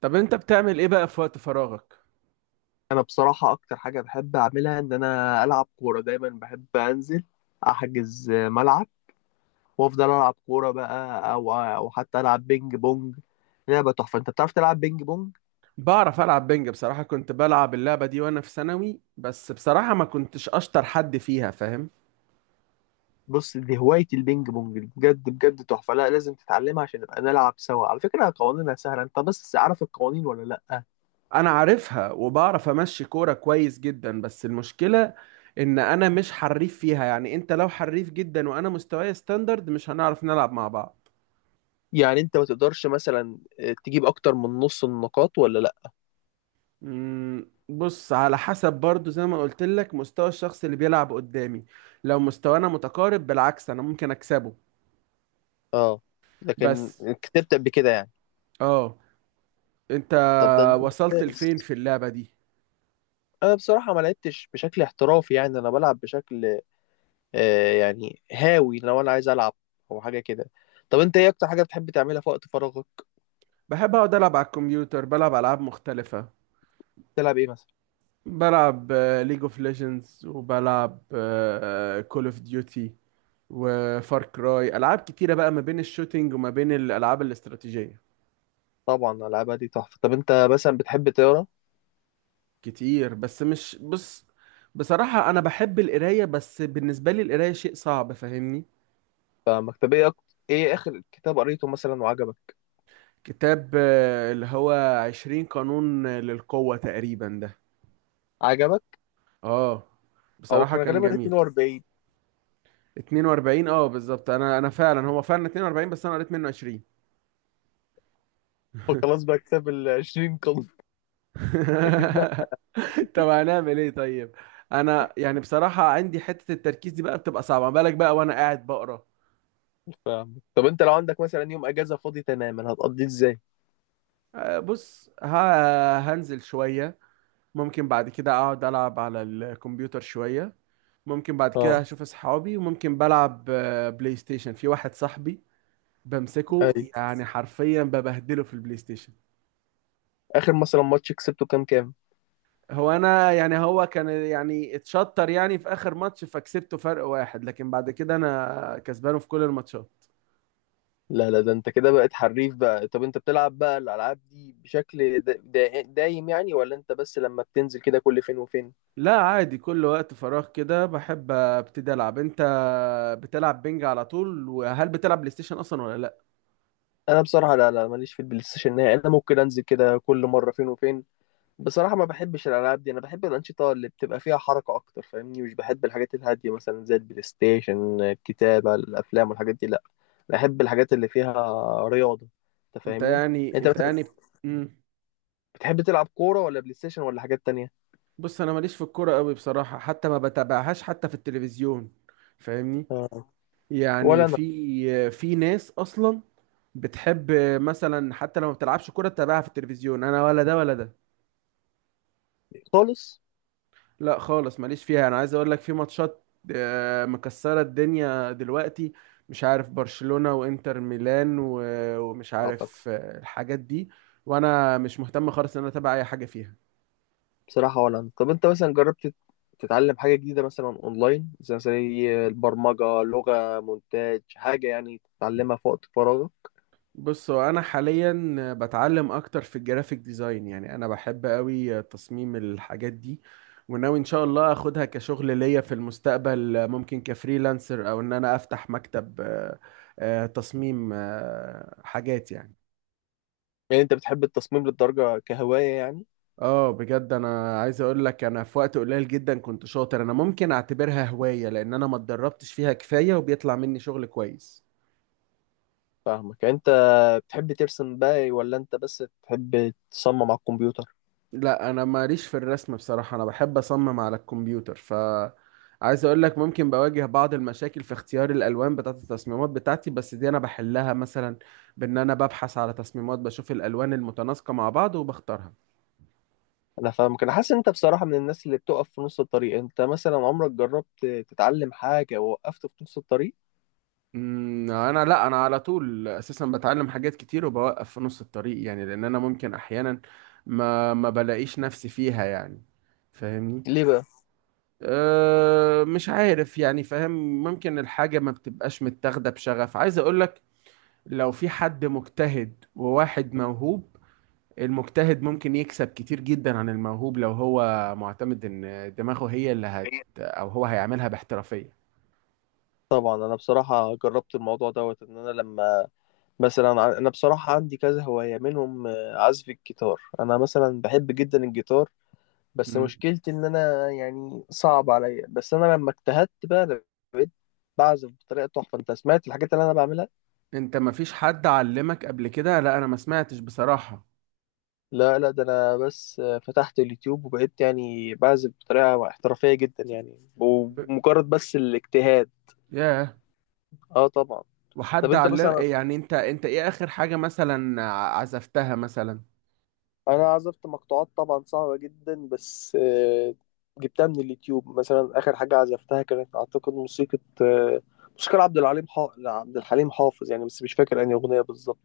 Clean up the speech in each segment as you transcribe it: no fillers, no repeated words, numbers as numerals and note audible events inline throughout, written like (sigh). طب انت بتعمل ايه بقى في وقت فراغك؟ انا بصراحه اكتر حاجه بحب اعملها ان انا العب كوره، دايما بحب انزل احجز ملعب وافضل العب كوره بقى او حتى العب بينج بونج. لعبه تحفه. انت بتعرف تلعب بينج بونج؟ بعرف العب بنج. بصراحة كنت بلعب اللعبة دي وانا في ثانوي، بس بصراحة ما كنتش اشطر حد فيها، فاهم؟ بص، دي هوايه البينج بونج دي بجد بجد تحفه. لا، لازم تتعلمها عشان نبقى نلعب سوا. على فكره قوانينها سهله. انت بس عارف القوانين ولا لا؟ انا عارفها وبعرف امشي كورة كويس جدا، بس المشكلة ان انا مش حريف فيها. يعني انت لو حريف جدا وانا مستواي ستاندرد مش هنعرف نلعب مع بعض. يعني انت ما تقدرش مثلا تجيب اكتر من نص النقاط ولا لا؟ بص، على حسب، برضو زي ما قلت لك مستوى الشخص اللي بيلعب قدامي. لو مستوانا متقارب بالعكس انا ممكن اكسبه. اه. لكن. بس كتبت قبل كده يعني. اه، انت طب ده انت. وصلت ممتاز. لفين في اللعبة دي؟ انا بصراحه ما لعبتش بشكل احترافي، يعني انا بلعب بشكل يعني هاوي، لو انا عايز العب او حاجه كده. طب انت ايه اكتر حاجه بتحب تعملها في وقت فراغك؟ بحب اقعد العب على الكمبيوتر، بلعب العاب مختلفة. تلعب ايه مثلا؟ بلعب ليج اوف ليجندز، وبلعب كول اوف ديوتي وفار كراي. العاب كتيرة بقى ما بين الشوتينج وما بين الالعاب الاستراتيجية. طبعا العابها دي تحفه. طب انت مثلا بتحب تقرا؟ كتير، بس مش، بص، بصراحة انا بحب القراية، بس بالنسبة لي القراية شيء صعب، فاهمني؟ فمكتبيه اكتر. ايه اخر كتاب قريته مثلا وعجبك؟ كتاب اللي هو عشرين قانون للقوة تقريبا ده. عجبك؟ اه، او بصراحة كان كان غالبا جميل. 42. 42، اه بالظبط. انا فعلا، هو فعلا 42، بس انا قريت منه 20. (laughs) خلاص بقى، كتاب ال 20 قلب. (laughs) اكيد لا. (laughs) طب هنعمل ايه طيب؟ انا يعني بصراحة عندي حتة التركيز دي بقى بتبقى صعبة، ما بالك بقى وانا قاعد بقرا. طب انت لو عندك مثلا يوم اجازه فاضي تماما هتقضيه ازاي؟ بص، هنزل شوية، ممكن بعد كده اقعد العب على الكمبيوتر شوية، ممكن بعد اه. كده اشوف اصحابي، وممكن بلعب بلاي ستيشن في واحد صاحبي. بمسكه اي. يعني حرفيا ببهدله في البلاي ستيشن. اخر مثلا ماتش كسبته كام كام؟ هو انا يعني، هو كان يعني اتشطر يعني في اخر ماتش فكسبته فرق واحد، لكن بعد كده انا كسبانه في كل الماتشات. لا لا، ده انت كده بقيت حريف بقى. طب انت بتلعب بقى الالعاب دي بشكل دا دا دايم يعني، ولا انت بس لما بتنزل كده كل فين وفين؟ لا عادي، كل وقت فراغ كده بحب ابتدي العب. انت بتلعب بينج على طول؟ وهل بتلعب بلاي ستيشن اصلا ولا لا؟ انا بصراحه لا لا، ماليش في البلاي ستيشن نهائي. انا ممكن انزل كده كل مره فين وفين. بصراحه ما بحبش الالعاب دي. انا بحب الانشطه اللي بتبقى فيها حركه اكتر، فاهمني، مش بحب الحاجات الهاديه مثلا زي البلاي ستيشن، الكتابه، الافلام والحاجات دي. لا. بحب الحاجات اللي فيها رياضه. انت انت فاهمني؟ يعني، انت مثلا. مم. بتحب تلعب كوره ولا بلاي ستيشن ولا حاجات تانية؟ بص، انا ماليش في الكوره قوي بصراحه، حتى ما بتابعهاش حتى في التلفزيون، فاهمني؟ آه. يعني ولا انا. في في ناس اصلا بتحب مثلا، حتى لو ما بتلعبش كوره تتابعها في التلفزيون، انا ولا ده ولا ده. خالص. لا خالص، ماليش فيها. انا عايز اقول لك في ماتشات مكسرة الدنيا دلوقتي، مش عارف برشلونة وانتر ميلان ومش اعتقد. عارف الحاجات دي، وانا مش مهتم خالص ان انا اتابع اي حاجة فيها. بصراحة ولا أنا. طب أنت مثلا جربت تتعلم حاجة جديدة مثلا أونلاين، زي البرمجة، لغة مونتاج، حاجة يعني تتعلمها في وقت فراغك؟ بص، هو انا حاليا بتعلم اكتر في الجرافيك ديزاين، يعني انا بحب قوي تصميم الحاجات دي، وناوي ان شاء الله اخدها كشغل ليا في المستقبل. ممكن كفريلانسر، او ان انا افتح مكتب تصميم حاجات يعني. يعني أنت بتحب التصميم للدرجة كهواية يعني؟ اه، بجد انا عايز اقول لك انا في وقت قليل جدا كنت شاطر. انا ممكن اعتبرها هواية لان انا ما اتدربتش فيها كفاية، وبيطلع مني شغل كويس. فاهمك. يعني أنت بتحب ترسم بقى ولا أنت بس بتحب تصمم على الكمبيوتر؟ لا، انا ماليش في الرسم بصراحة، انا بحب اصمم على الكمبيوتر. ف عايز اقول لك ممكن بواجه بعض المشاكل في اختيار الالوان بتاعت التصميمات بتاعتي، بس دي انا بحلها مثلا بان انا ببحث على تصميمات، بشوف الالوان المتناسقة مع بعض وبختارها. أنا فاهمك. أنا حاسس إن أنت بصراحة من الناس اللي بتقف في نص الطريق. أنت مثلا عمرك جربت تتعلم حاجة ووقفت في نص الطريق؟ أمم، انا لا انا على طول اساسا بتعلم حاجات كتير وبوقف في نص الطريق، يعني لان انا ممكن احيانا ما بلاقيش نفسي فيها يعني، فاهمني؟ ليه بقى؟ أه مش عارف يعني، فاهم؟ ممكن الحاجة ما بتبقاش متاخدة بشغف. عايز اقولك لو في حد مجتهد وواحد موهوب، المجتهد ممكن يكسب كتير جدا عن الموهوب لو هو معتمد ان دماغه هي اللي هت، او هو هيعملها باحترافية. طبعا انا بصراحه جربت الموضوع دوت ان انا لما مثلا انا بصراحه عندي كذا هوايه منهم، عزف الجيتار. انا مثلا بحب جدا الجيتار، بس مشكلتي ان انا يعني صعب عليا. بس انا لما اجتهدت بقى بقيت بعزف بطريقه تحفه. انت سمعت الحاجات اللي انا بعملها؟ انت ما فيش حد علمك قبل كده؟ لا انا ما سمعتش بصراحة. لا لا، ده انا بس فتحت اليوتيوب وبقيت يعني بعزف بطريقه احترافيه جدا يعني، ب... ومجرد بس الاجتهاد. ياه. اه طبعا. طب وحد انت علم مثلا. يعني؟ انت، انت ايه اخر حاجة مثلا عزفتها مثلا؟ انا عزفت مقطوعات طبعا صعبة جدا، بس جبتها من اليوتيوب. مثلا اخر حاجة عزفتها كانت اعتقد موسيقى عبد الحليم حافظ يعني، بس مش فاكر انهي اغنية بالظبط.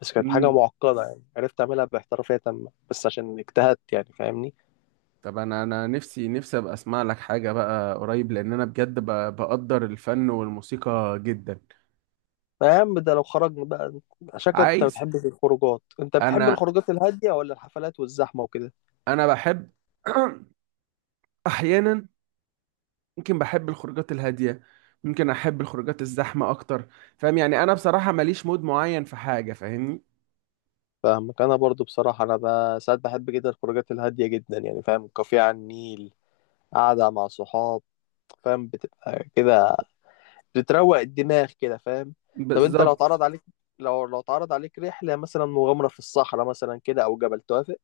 بس كانت حاجة امم. معقدة يعني، عرفت اعملها باحترافية تامة بس عشان اجتهدت يعني. فاهمني؟ طب انا نفسي ابقى اسمع لك حاجة بقى قريب، لان انا بجد بقدر الفن والموسيقى جدا. ما يا عم، ده لو خرجنا بقى. شكلك انت عايز، بتحب الخروجات. انت بتحب انا، الخروجات الهادية ولا الحفلات والزحمة وكده؟ انا بحب (clears throat) احيانا، ممكن بحب الخروجات الهادية، ممكن احب الخروجات الزحمة اكتر، فاهم يعني؟ انا بصراحة ماليش مود معين في حاجة، فاهمني؟ فاهمك. انا برضو بصراحة انا ساعات بحب جدا الخروجات الهادية جدا يعني، فاهم؟ كافيه على النيل، قاعدة مع صحاب، فاهم؟ بتبقى كده، بتروق الدماغ كده، فاهم؟ طب انت لو بالظبط. اتعرض عليك. لو اتعرض عليك رحلة مثلا مغامرة في الصحراء مثلا كده او جبل، توافق؟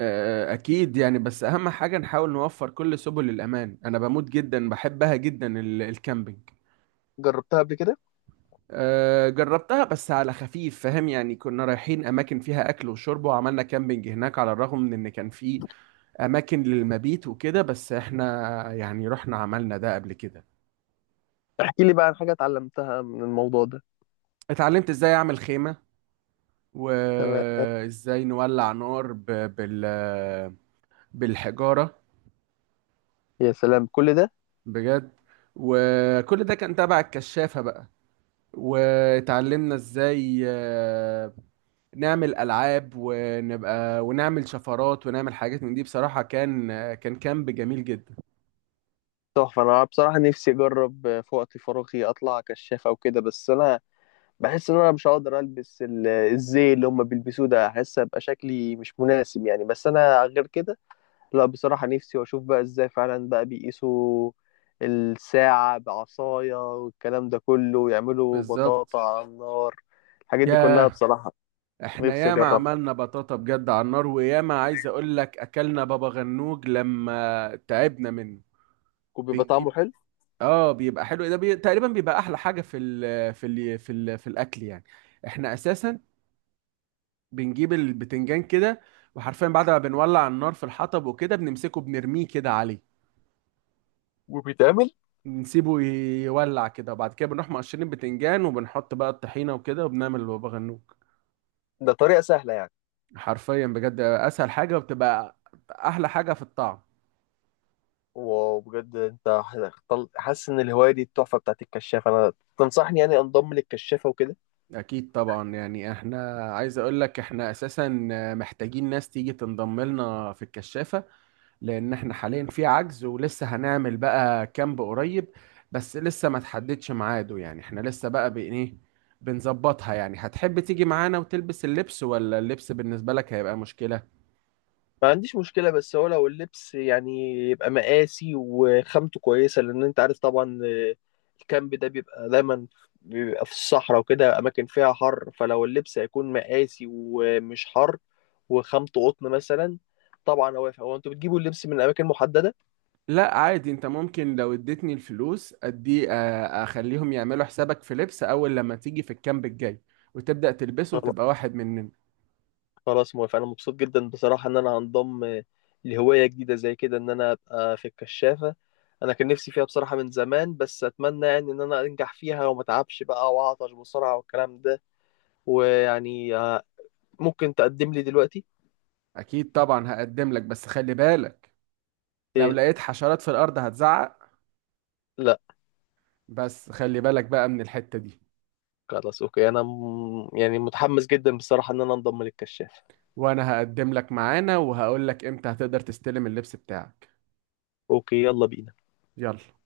أكيد يعني، بس أهم حاجة نحاول نوفر كل سبل الأمان. أنا بموت جدا، بحبها جدا الكامبينج. جربتها قبل كده؟ جربتها بس على خفيف، فاهم يعني؟ كنا رايحين أماكن فيها أكل وشرب، وعملنا كامبينج هناك، على الرغم من إن كان في أماكن للمبيت وكده، بس إحنا يعني رحنا عملنا ده قبل كده. احكي لي بقى عن حاجة اتعلمتها من الموضوع ده. اتعلمت إزاي أعمل خيمة، تمام. وإزاي نولع نار بال بالحجارة يا سلام كل ده! بجد. وكل ده كان تبع الكشافة بقى، واتعلمنا ازاي نعمل العاب ونبقى ونعمل شفرات ونعمل حاجات من دي. بصراحة كان كان كامب جميل جدا. تحفة. انا بصراحة نفسي اجرب في وقت فراغي اطلع كشاف او كده. بس انا بحس ان انا مش هقدر البس الزي اللي هم بيلبسوه ده، احس ابقى شكلي مش مناسب يعني، بس انا غير كده. لا، بصراحة نفسي. واشوف بقى ازاي فعلا بقى بيقيسوا الساعة بعصاية والكلام ده كله ويعملوا بالظبط. بطاطا على النار. الحاجات دي كلها ياه، بصراحة. احنا نفسي ياما اجربها. عملنا بطاطا بجد على النار، وياما عايز اقول لك اكلنا بابا غنوج لما تعبنا منه. وبيبقى طعمه بنجيب، حلو؟ اه بيبقى حلو ده تقريبا بيبقى احلى حاجة في الاكل يعني. احنا اساسا بنجيب البتنجان كده، وحرفيا بعد ما بنولع النار في الحطب وكده بنمسكه بنرميه كده عليه، وبيتعمل. نسيبه يولع كده، وبعد كده بنروح مقشرين البتنجان وبنحط بقى الطحينة وكده وبنعمل بابا غنوج. ده طريقة سهلة يعني؟ حرفيا بجد اسهل حاجة، وبتبقى احلى حاجة في الطعم. وبجد، انت حاسس ان الهواية دي التحفة بتاعت الكشافة. انا تنصحني يعني انضم للكشافة وكده؟ اكيد طبعا يعني. احنا عايز اقول لك احنا اساسا محتاجين ناس تيجي تنضم لنا في الكشافة، لان احنا حاليا في عجز، ولسه هنعمل بقى كامب قريب بس لسه ما تحددش ميعاده، يعني احنا لسه بقى بإن ايه بنظبطها يعني. هتحب تيجي معانا وتلبس اللبس، ولا اللبس بالنسبة لك هيبقى مشكلة؟ ما عنديش مشكلة، بس هو لو اللبس يعني يبقى مقاسي وخامته كويسة، لأن أنت عارف طبعا، الكامب ده بيبقى دايما بيبقى في الصحراء وكده أماكن فيها حر، فلو اللبس هيكون مقاسي ومش حر وخامته قطن مثلا. طبعا، هو أنتوا بتجيبوا اللبس من أماكن محددة؟ لا عادي، انت ممكن لو اديتني الفلوس ادي آه، اخليهم يعملوا حسابك في لبس اول لما تيجي في الكامب الجاي، وتبدأ تلبسه وتبقى واحد مننا. خلاص موافق، انا مبسوط جدا بصراحه ان انا هنضم لهوايه جديده زي كده ان انا ابقى في الكشافه. انا كان نفسي فيها بصراحه من زمان، بس اتمنى يعني ان انا انجح فيها وما اتعبش بقى واعطش بسرعه والكلام ده. ويعني ممكن تقدم لي دلوقتي؟ اكيد طبعا، هقدم لك، بس خلي بالك لو ايه. لقيت حشرات في الارض هتزعق. لا. بس خلي بالك بقى من الحتة دي. خلاص اوكي، انا يعني متحمس جدا بصراحه ان انا انضم للكشافه. وانا هقدم لك معانا، وهقول لك امتى هتقدر تستلم اللبس بتاعك. اوكي، يلا بينا. يلا.